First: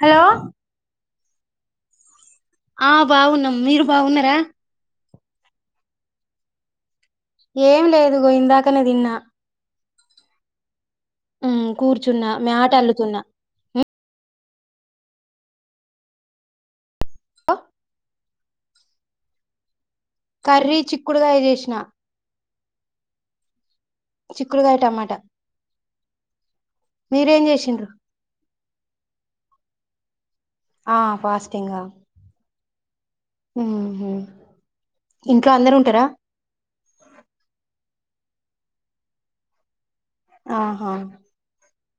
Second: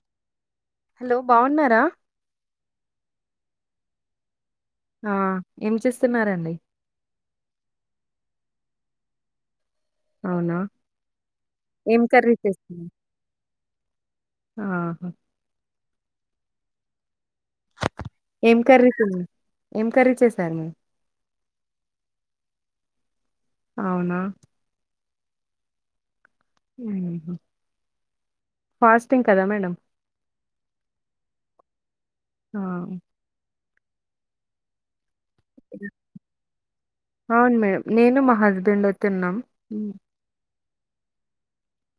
Hello hello బావున్నారా ఆ బావున్నాం మీరు బావున్నారా ఆ ఏం చేస్తున్నారంండి ఏం లేదు ఇదుగో ఇందాకనే తిన్నా అవునా ఉమ్ ఏం కూర్చున్నా కర్రీ మ్యాట్ అల్లుుతున్నా ఆహ్ ఏం కర్రీ తిన్ కర్రీ చిక్కుడుకాయ చేసి నా అవునా చిక్కుడ్కాయ టమాట ఉహుమ్ మీరేం చేసిండ్రు ఫాస్టింగ్ కదా మేడం ఆ ఫాస్టింగ్ ఆ ఆ ఉహుమ్ ఇంట్లో అందరు ఉంటరా అవును మేడం నేను మా హస్బెండ్ డే తిన్నాం ఆహా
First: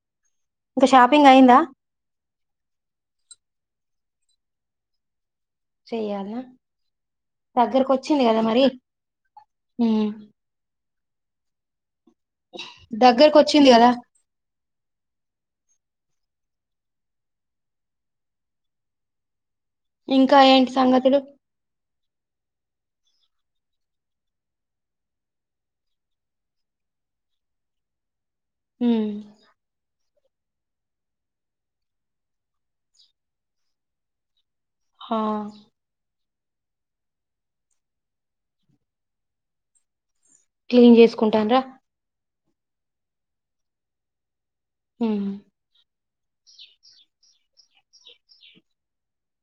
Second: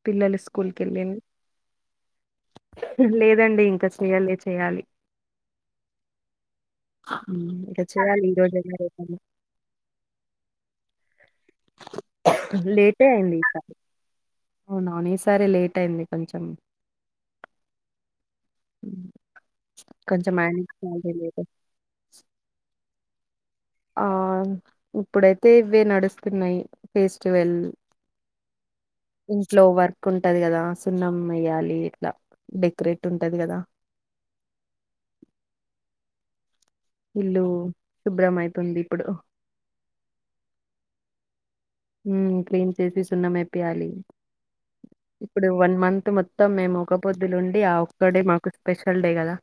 పిల్లలు స్కూల్కి ఇంకా వెల్లిండ్లు షాపింగ్ అయిందా లేదు దండి ఇంకా చేయలే చేయాలి చెయాలా ఇంకా చేయాలి దగ్గరకొచ్చిందిగా ఈ కదా మరి రోజైనా రేపైనా ఉమ్ లేటే అయింది దగ్గర్కొచ్చింది ఈసారి కదా అవునవును ఈ సారి లేట్ అయింది కొంచెం కొంచెం ఇంకా మా ఏంటి ఆయనకి ఏం సంగతులు తెలియదు ఆ ఇప్పుడైతే ఇవే నడుస్తున్నాయి ఫెస్టివల్ ఉమ్ ఇంట్లో వర్కు ఉంటది కదా సున్నం వేయ్యాలి ఇట్లా డెకరేట్ ఉంటది కదా హా ఇల్లు శుభ్రం అయితుంది ఇప్పుడు క్లీన్ చేసుకుంటన్ రా ఊ క్లీన్ చేసి సున్నంమేపియాలి ఉమ్ ఇప్పుడు వన్ మంత్ మొత్తం మేము ఒక పొద్దులు ఉం అండి ఆ ఒక్కడే మాకు స్పెషల్ డే కదా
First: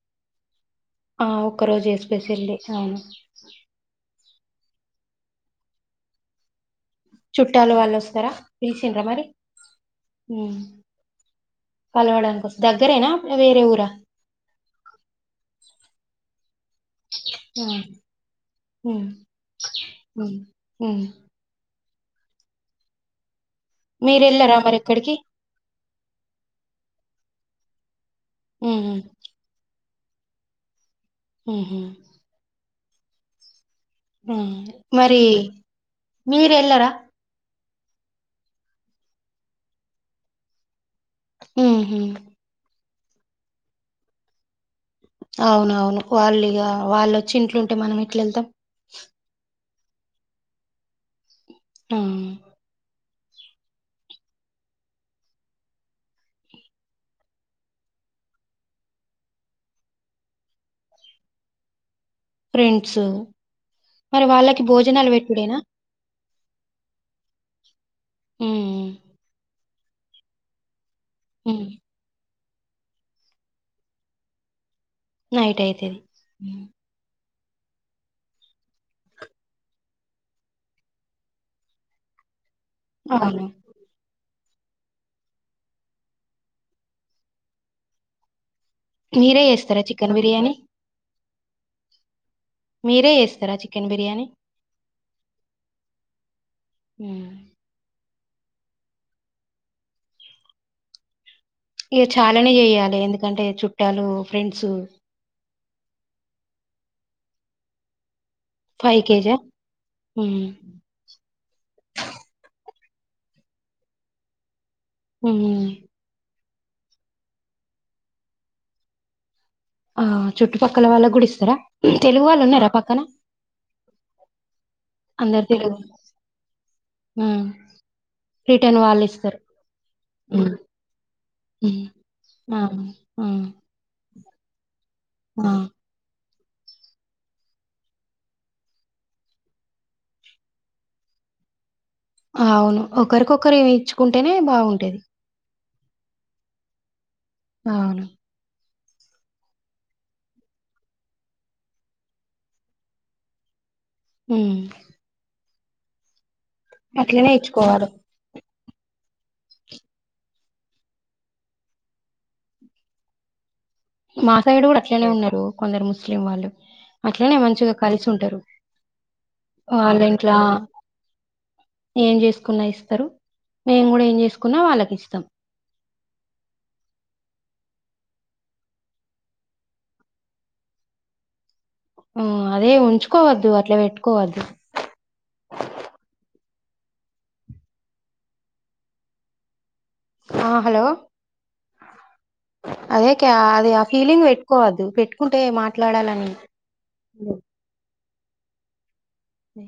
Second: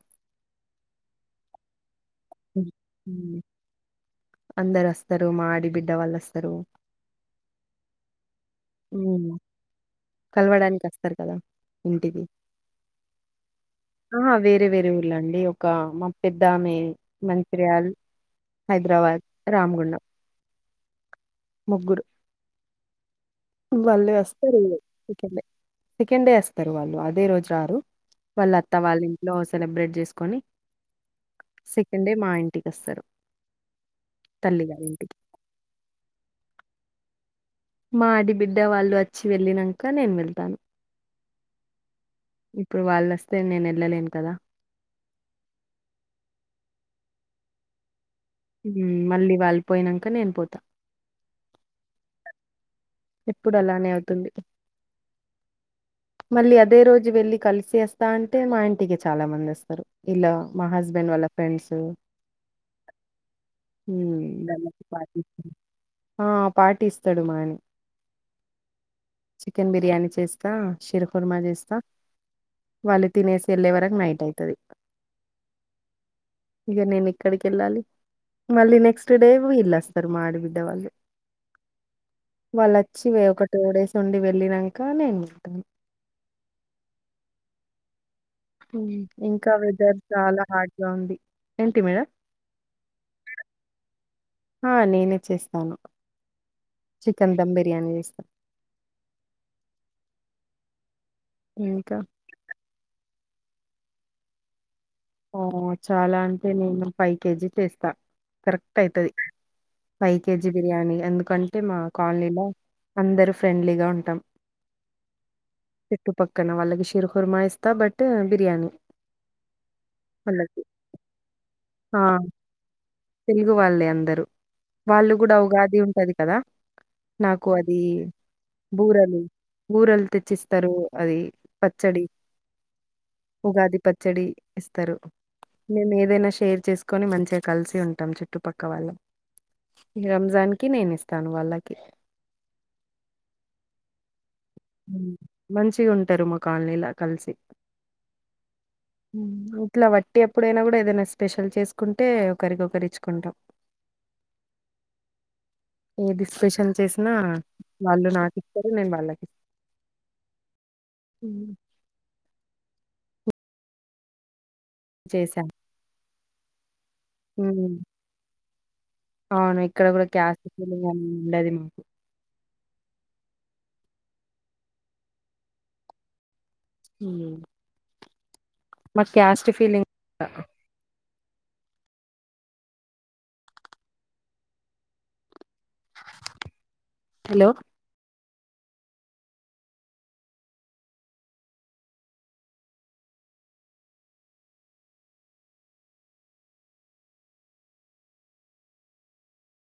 ఆ ఒక్క రోజె స్పెషల్ డే అవును ఉమ్, అందరు వస్తారు మా ఆడి బిడ్డ వాళ్ళు వస్తారు చుట్టాలు వాళ్ళు వస్తారా పిలిచిండ్రా మరి ఉమ్, ఉ కలవడానికి వస్తారు కదా ఇంటికి కలవడానికి వస్త దగ్గరేనా వేరే ఊర ఆహా ద్దామే మంచిర్యాల్ హైదరాబాద్ రామగుండం ఊ ఊ ముగ్గురు వాళ్ళు మీరు వెళ్ళారా వస్తరు మరి ఎక్కడికి ఇక్కలే సెకండ్ డే వస్తరు వాళ్ళు అదే రోజు రారు వాళ్ళత్త ఉమ్ వాళ్ళ ఉహు ఇంట్లో సెలబ్రెట్ చేసుకొని ఉమ్ సెకండే మా ఇం ఇంట్టికస్తరు మరి మీరెలరా మా అడిబిడ్డ వాళ్ళు వచ్చి వెళ్ళినంక నేను వెళ్తాను ఉహు ఇప్పుడు వాళ్ళొస్తే నేనెళ్ళలేను కదా అవునవును వాళ్ళిగా వాళ్ళొచ్చి ఇంట్లుంటే మనం ఎట్లా వెళ్తాం ఊ మల్లీ వాల్ పోనాక నేను పోతా ఆ ఎప్పుడు అలానే అవుతుంది మళ్ళీ అదే రోజు వెళ్ళి కలిసిఅస్తా అంటే మా ఇంటికి చాలా మంది వస్తరు ఇలా మా హస్బెండ్ వాళ్ళ ఫ్రెండ్స్ ఫ్రెండ్స్ హ్మ్. మరి వాళ్ళకి భోజనాలు పార్టీ వెటుడేనా ఆ పాటిస్తాడు మా ఆయనే ఊ కన్ బిర్యానీ చేస్తా శిరపుర్మా ఉమ్ చేస్తా వాళ్ళు తినేసి వెళ్ళే వరకు నైట్ అయితది నైట్ అయితది ఎక్కడికి ఎళ్ళాలి మళ్ళీ నెక్స్ట్ డే వీళ్ళస్తర్ మాడబిడ్డవల్లు వాళ్ళు అచ్చి వే ఒక అవును టూ డేస్ ఉండి వెల్ వెళ్ళినంక నేన్ మీరే ఇంకా చేస్తారా వెదర్ చికెన్ చాలా బిర్యానీ హాట్ గా ఉంది ఏంటి మీడ మీరే చేస్తారా చికెన్ బిర్యానీ ఆ నేనే చేస్తాను ఉమ్ చికెన్ దమ్ బిర్యానీ తేస్తా ఇంకా ఇగ చాలానే చెయాలి ఎందుకం ఎందుకంటే చుట్టాలు ఫ్రెండ్స్ ఓ చాలా అంటే నేను ఫై కేజీతెస్తా కరెక్ట్ ఫైవ్ అయితది కేజా ఫై ఉమ్. కేజీ బిర్యానీ ఎందుకంటే మా కాలనీలో అందరు ఫ్రెండ్లీగా ఉంటాం హు అక్కన వాళ్ళకి శిరుహుర్మా ఇస్తా బట్ బిర్యానీ ఆ వాళ్ళకి చుట్టుపక్కల వాల్ళ గుడిస్తారా ఆ తెలుగు వాళ్ళు ఉన్నారా ప తెలుగు వాళ్ళే అందరూ వాళ్ళు కూడా అందరు తెలుగు ఉగాది ఉంటది కదా ఉమ్. నాకు అది రిటర్న్ వాళ్ళు బూరలు ఇస్తారు బూరెలు ఉమ్. తెచ్చిస్తరు అది ఉమ్. పచ్చడి ఆ ఆ ఉగాది పచ్చడి ఎస్ తరు మేమ్ఏదైనా ష్ షేర్ చేసుకొని మంచిగా కలిసి ఉంట టం చుట్టుపక్క వాళ్ళం ఈ రంజాన్ కి నేను ఇస్తాను వాళ్ళకి అవును ఒకరికొకరు ఏమి ఇచ్చుకుం అంటేనే బాగుంటేది మంచిగా ఉంటారు మా కాలనీలా కలిసి అవును ఇట్లా వట్టి ఎప్పుడైనా కూడా ఏదైనా స్పెషల్ చేసుకుంటే ఒకరికికరిచ్చుకుంటాం హ్మ్ ఏది పెష్ ఎం చేసిన ఇచ్చుకోవాలి వాళ్ళు నాకు ర నన్ బాలకి హు మా సైడ్ కూడా అట్లనే ఉన్నారు చేశాను. కొందరు ముస్ ముస్లిం వాల్లు అట్లనే మంచిగా హ్మ్. కలిసి ఉంటారు అవును ఇక్కడ వాళ్ళ కూడా ఇంట్లా క్యాస్ట్ ఫీలింగ్ అని ఉండది మాకు ఏం చేస్త కున్న ఇస్తారు మేము కూడా ఏం చేసుకున్నా వాళ్ళకి ఇస్తాం. మ్మ్ నాక్ క్యాస్ట్ ఫీలింగ్ అహ హ్మ్ అదే ఉంచుకోవద్దు అట్లా పెట్టుకోవద్దు. హలో ఆ హలో అదే క్యా అది ఆ ఫీలింగ్ పెట్టుకోవద్దు. పెట్టుకుంటే మాట్లాడాలని [unintelligible] అదే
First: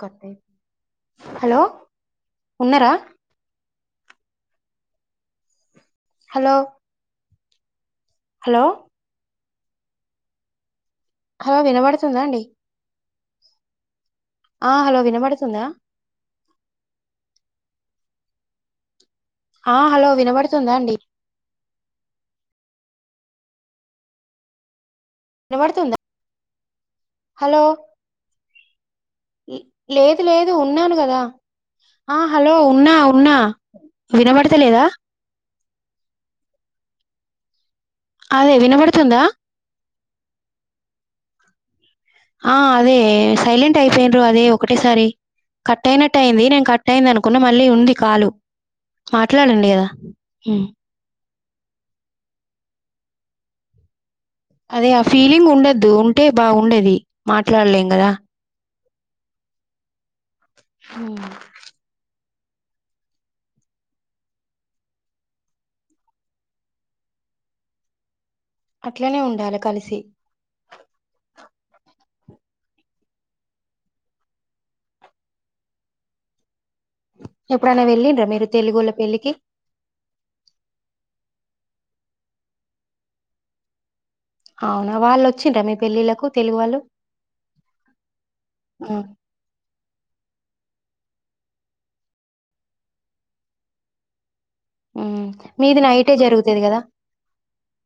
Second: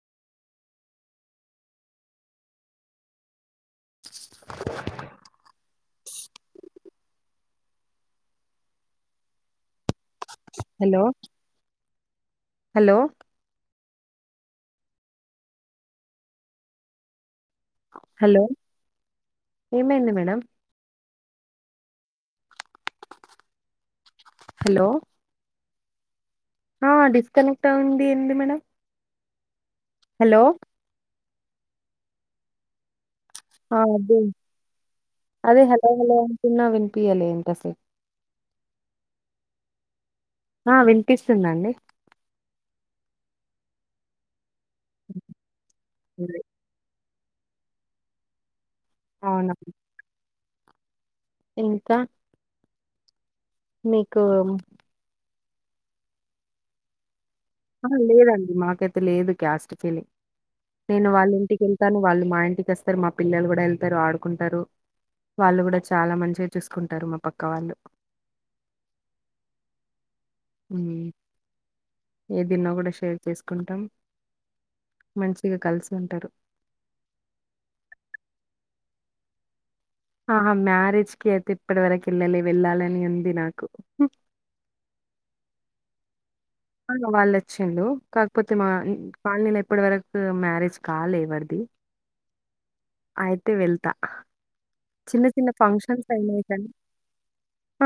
కటైప్ హలో ఉన్నారా హలో హలో హలో హలో వినబడుత్ హలో ఆ హలో వినబడుతుందా హలో ఆ హలో ఏమైంది మేడం వినబడుతుందా అండి హలో వినపడుతుందా ఆ డిస్కనెక్ట్ అవుంది ఏంది మేడం ఇ లేదు హలో లేదు ఉన్నాను కదా ఆ హలో ఉన్నా ఉన్నా ఆ అదే వినబడతలేదా అదే హలో హలో చిన్నా వినిపి అంటసే అదే వినబడుతుందా ఆ వినిపిస్తుందండి ఆ అదే సైలెంట్ అయిపోన్అదే ఒకటేసారి కట్ అయినట్టు అయింది నేను కట్ అయింది అను కున మళ్ళీ ఉంది కాలు అవునా మాట్లాడండి కదా హ ఇంకా మీ త ఫలింగ్ ఉండద్దు ఉంటే బాగుండది మాట్లాడలేం ఆ, కదా లేదండి మాకైతే లేదు క్యాస్ట్ ఫీలింగ్ నేను హ్మ్ వాళ్ళింటికి కెళ్తాను వాళ్ళు మా ఇంటికి అస్తరు మా పిల్లలు కూడా ఎళ్తారు ఆడుకుంటారు వాళ్ళు కూడా చాలా మంచిగా చూసుకుంటారు మా పక్క వాళ్ళు అట్లనే ఉండాలె కలిసి ఏదిన్న గుడా షేర్ చేసుకుంటాం మంచిగా కలిసి ఉంటరు ఎప్పుడైనా వెళ్ళింన్రా మీరు తెలుగోళ్ళ పెళ్ళికి ఆహా మ్యారేజ్కి అయితే ఇప్పటి వరకు ఎళ్ళలే వెళ్ళాలని ఉంది నాకు అవునా వాల్ వచ్చింరా మీ పెళ్ళిళ్లకు వాళ్ళు వచ్చిన్లు కాకపోతే మా కాలనీలో ఇప్పటి వరకు మ్యారేజ్ కాలే ఎవరిది అయితే వెళ్తా చిన్న హ్మ్ చిన్న మీది ఫంక్షన్స్ నైటే అయినయి జరుగుతది కానీ కదా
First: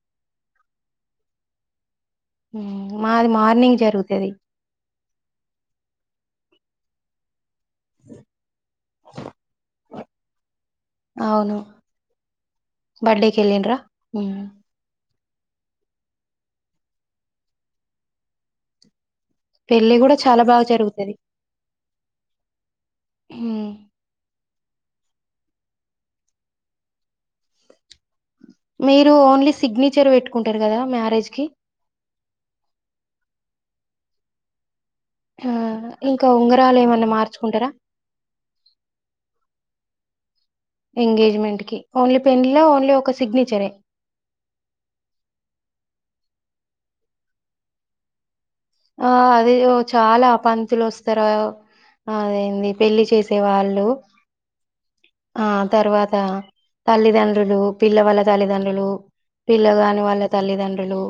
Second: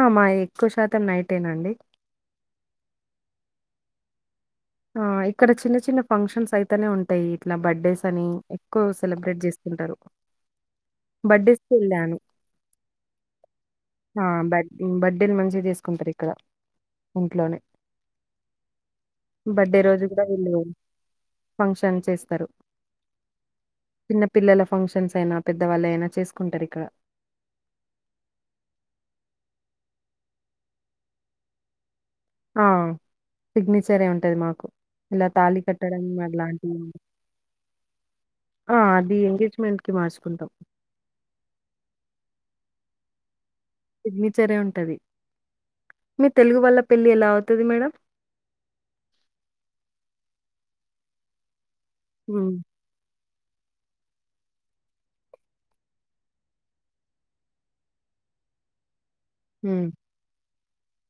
ఆ మాయి ఎక్కువ శాతం నైట్ టెనండి హ్ మాది మార్నింగ్ జరుగుతది. ఆ ఇక్కడ చిన్న చిన్న ఫంక్షన్స్ అయితనే ఉంటయి. ఇట్ల బర్త్డేస్ అని ఎక్కువ సెలబ్రేట్ చేస్కుంటరు అవును బడ్డేకి ఎల్లింరా హ్ బర్త్డేని మంచిగా చేసుకుంటారు ఇక్కడ ఇంట్లోనే బర్త్డే పెళ్ళి రోజు కూడా గుడా చాలా వీళ్ళు బాగా జరుగుతది ఫంక్షన్ చేస్తారు హ్మ్ చిన్న పిల్లల ఫంక్షన్స్ అయినా పెద్దవాళ్ళు అయినా చేసుకుంటర్ ఇక్కడ మీరు ఓన్లీ సిగ్నేచర్ పెట్టుకుంటరు కదా మ్యారేజ్ కి ఆ సిగ్నేచరే ఉంటది మాకు ఇలా ఆ తాళి కట్టడం ఇంకా అలాంటి ఉంగరాలు ఏమన్నా మార్చుకుంటారా ఆ అది ఎంగేజ్మెంట్ కి మార్చుకుంటాం ఎంగేజ్మెంట్కి ఓన్లీ పెళ్లిల ఓన్లీ ఒక సిగ్నేచరే సిగ్నేచరే ఉంటది మీ తెలుగు వాళ్ళ పెళ్ళి ఎలా అవుతది మేడం ఆ అది ఓ చాలా పంతులు వస్తారు హ్మ్. అదేంది పెళ్ళి చేసి తె వాళ్ళు ఆ తర్వాత తల్లిదండ్రులు పిల్ల వాళ్ళ తల్లిదండ్రులు హ్మ్. పిల్లగాని వాళ్ళ తల్లిదండ్రు హలో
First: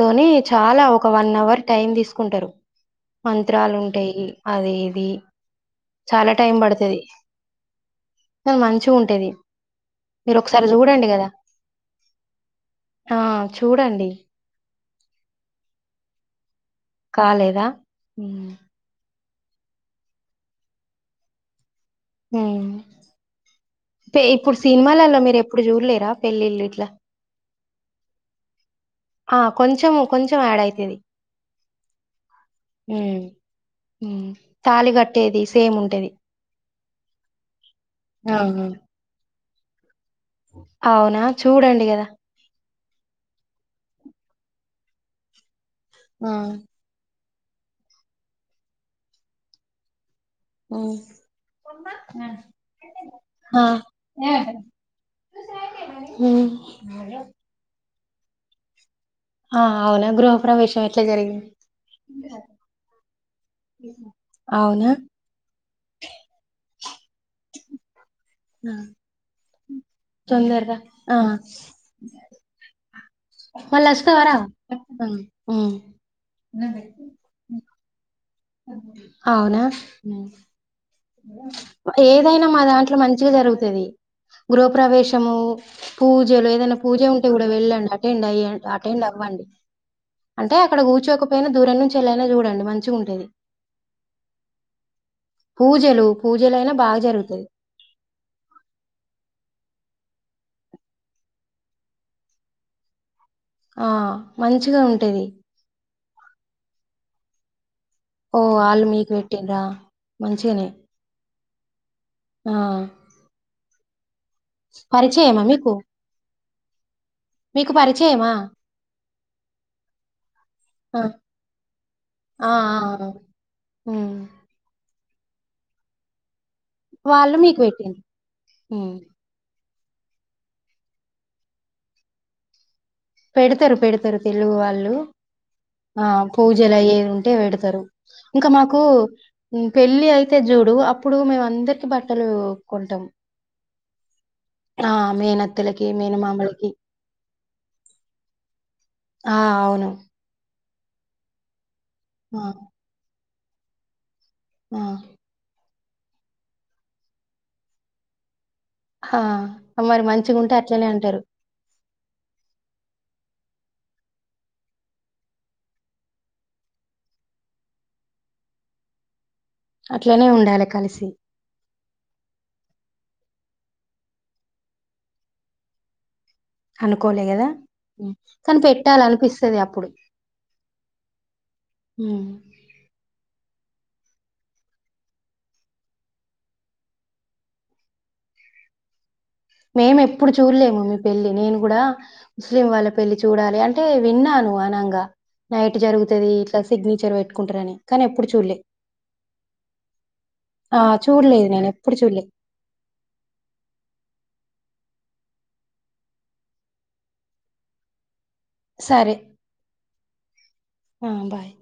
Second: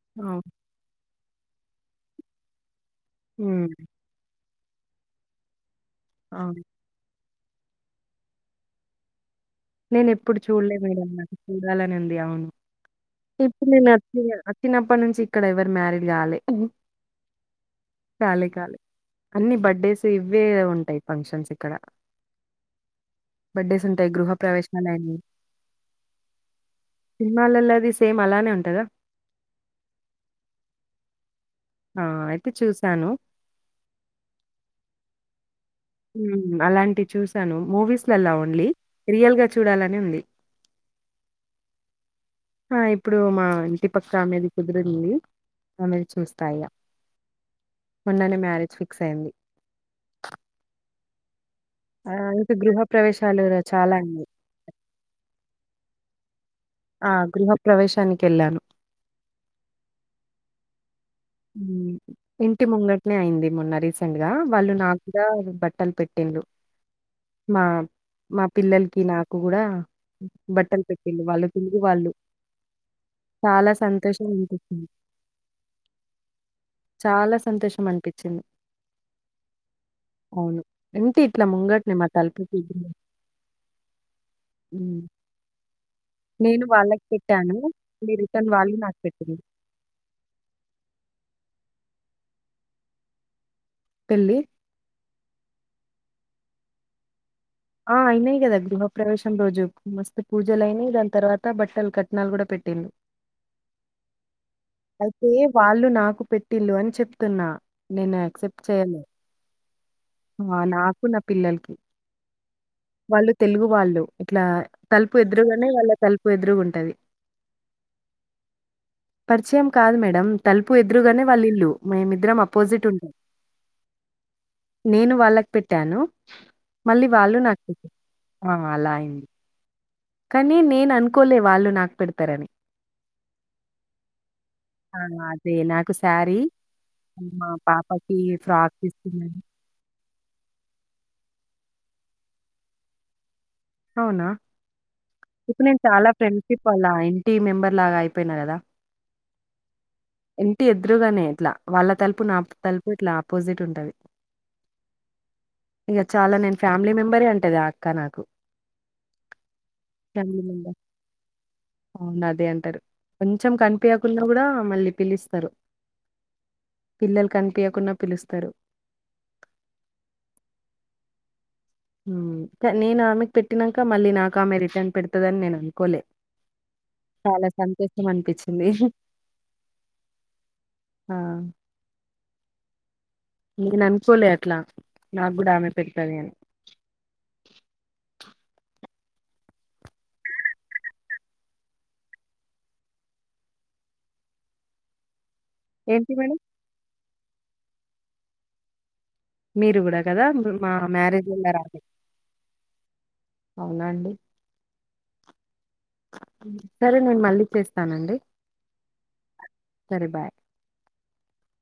తోని అవును. చాలా ఒ ఒక వన్ అవర్ టైం తీసుకుంటరు. హ్మ్. మంత్రాలుంటయి. అదే ఇది చాలా టైం అవును. బడుతది అ మంచిగా ఉంటేది నేను ఎప్పుడు చూడలే మేడం నాకు చూడాలని ఉంది అవును ఆ ఇప్పుడు చూడండి నేనుచ్చిన అచ్చినప్పటి నుంచి ఇక్కడ ఎవరు మ్యారేజ్ కాలే కాలేదా కాలే, ఉమ్ కాలే. అన్ని బర్త్డేస్ ఇవ్వే ఉంటాయి ఫంక్షన్స్ ఇక్కడ బర్త్డేస్ ఉంటాయి పే గృూహ ఇప్పుడు సినిమాలలో మీరు ఎప్పుడు చూడలేరా పెళ్ళిళ్ళు ఇట్లా పెళ్ళిళది సేమ్ అలానే ఉంటదా ఆ కొంచెము కొంచెం యాడ్ అయితుది ఆ! అయితే చూసాను. ఉమ్ ఉమ్ తాలి కట్టేది సేమ్ ఉంటది ఉమ్ అలాంటివి చూసాను మూవీస్లలా ఆహా ఓన్లీ రియల్ గా చూడాలని ఉంది అవునా చూడండి కదా ఆ ఇప్పుడు మా ఇంటి పక్క ఆ మీది కుదిరింది అమెథో ఆ చూస్తాయ ఇగా మోనేన్ మ్యారేజ్ ఫిక్స్ అయింది ఓ ఆ అంటా గృహ ప్రవేశాలు ఆ చాలా ఉన్నాయి హ్మ్ ఆ గృహ ప్ర్రవేశానికి కెళ్ళాను ఆ అవునా గృహప్రవేశం ఎట్లా జరిగింది ఉమ్ ఇంటి ముంగట్ అయింది మోన్నా రీసెంట్ గా వాళ్ళు అవునా నాకు కూడా బ బట్టలు పెట్టింలు మా మా ఆ, పిల్లలకి నాకు కూడా తొందరగా బట్టలు పెట్టేళ్ళు వాళ్ళు తిరుగు వాళ్ళు చాలా సంతోషం మళ్లస్తవరా అనిపించింది. ఉమ్ చాలా సంతోషం అం [unintelligible] అవునా అవును. ఉంటే ఇట్లా ముంగటనే మా ఏదైనా తలుపుకి మా ఎదురు దాంట్లో మంచిగా జరుగుతది. గృహ హ్మ్. ప్రవేశము పూజలు నేను ఏదైనా పూజ వాళ్ళకి ఉంటే కూడా పెట్టాను. వెళ్ళండి మళ్ళీ అటెండ్ అయ రిటర్న్ వాళ్ళు నాకు అటెండ్ పెట్టిండ్రు. అవ్వండి. అంటే అక్కడ కూర్చోక పోయినా దూరం నుంచి వెళ్ళైనా చూడండి. మంచిగా ఉంటేది. పెళ్లి పూజలు పూజలు అయినా బాగా జరుగుతది. ఆ అయినాయి గదా గృహప్రవేశం రోజు మస్తు పూజలయినయి దాని తర్వాత బట్టలు కట్నాలు కూడా పెట్టిండు. ఆ మంచిగా ఉంటది అయితే వాళ్ళు నాకు పెట్టిల్లు అని చెప్తున్నా నేను ఓ యాక్సెప్ట్ వాళ్ళు చేయలే. మీకు పెట్టిన్ర ఆ! మంచిగనే నాకు, నా పిల్లలకి ఆ వాళ్ళు తెలుగు వాళ్ళు ఇట్లా తలుపు పరిచయమా ఎదురుగానే మీకు వాళ్ళ తలుపు ఎదురుగు టది మీకు పరిచయమా పరిచయం కాదు మేడం తలుపు ఆ ఎదురుగానే వాళ్ళ ఇల్లు మేమిద్దరం ఆ ఆ అపోజిట్ ఆ. ఉంటం. ఉమ్ నేను వాళ్ళకు పెట్టాను మళ్ళీ వాళ్ళు మీకు నాకు పెట్టిండ్రు ఆ అలా ఉమ్ అయింది. కానీ నేను అనుకోలే వాళ్ళు నాకు పెడతారని పెడతరు పెడతరు తెలుగు వాళ్ళు ఆ! అదే నాకు ఆ శారీ, పూజలు అయ్యేవి ఉంటే మా పెడతరు పాపకి ఇంకా ఫ్రాక్ మాకు తీసుకున్నాను. పెళ్ళి అయితే చూడు అప్పుడు మేమందర కి బట్టలు కొంటం అవునా ఇప్పుడు నేను మేనత్తలకి చాలా ఫ్రెండ్షిప్ మేనమామలకి వల్ల ఆ ఇంటి మెంబర్ లాగా అయి పెన్నా కదా ఆ అవును ఇంటి ఎదురుగానే ఎట్లా వాళ్ళ తలుపు నా ఆ తలుపు ఇట్లా అపోజిట్ ఉంటది ఆ ఇక చాలా నేను ఫ్యామిలీ మెంబరే అంటది ఆ అక్క నాకు హా మరి మంచిగా ఫ్యామిలీ ఉంటే మెంబర్. అట్లనే అంటరు. అవును. అదే అంటారు. కొంచెం కనిపియకున్నకూడా మళ్ళీ పిలుస్తారు పిల్లలు కనిపీయకున్నా పిలుస్తరు అట్లనే ఉండాలె కలిసి హ్మ్ నేను ఆమెకు పెట్టినాక మళ్ళీ నాకు ఆమె రిటర్న్ పెడతదని నేను అనుకోలే అనుకోలే కదా చాలా సంతోషం కానీ అనిపిచ్చింది. పెట్టాల అనిపిస్తది అప్పుడు ఆ! నేను అనుకోలే అట్లా నాకు కూడా ఆమె పెడతాది అని. మేమెప్పుడూ చూల్లెము మీ పెళ్లి నేను గుడా ముస్లిం వాళ్ళ పెళ్లి చూడాలి అంటే విన్నాను అనంగా. నైట్ ఏంటి జరుగుతది మేడం? ఇట్లా సిగ్నేచర్ పెట్. కుంటారని కానీ ఎప్పుడు చూల్లే. మీరు గూడా గదా మా మ్యారేజ్ల చూడలేదు నేను రాలే ఎప్పుడు చూడలే అవునా అండి. సరే నేన్ మళ్ళీ చేస్తానండి. సరే సరే బాయ్. ఆ బాయ్.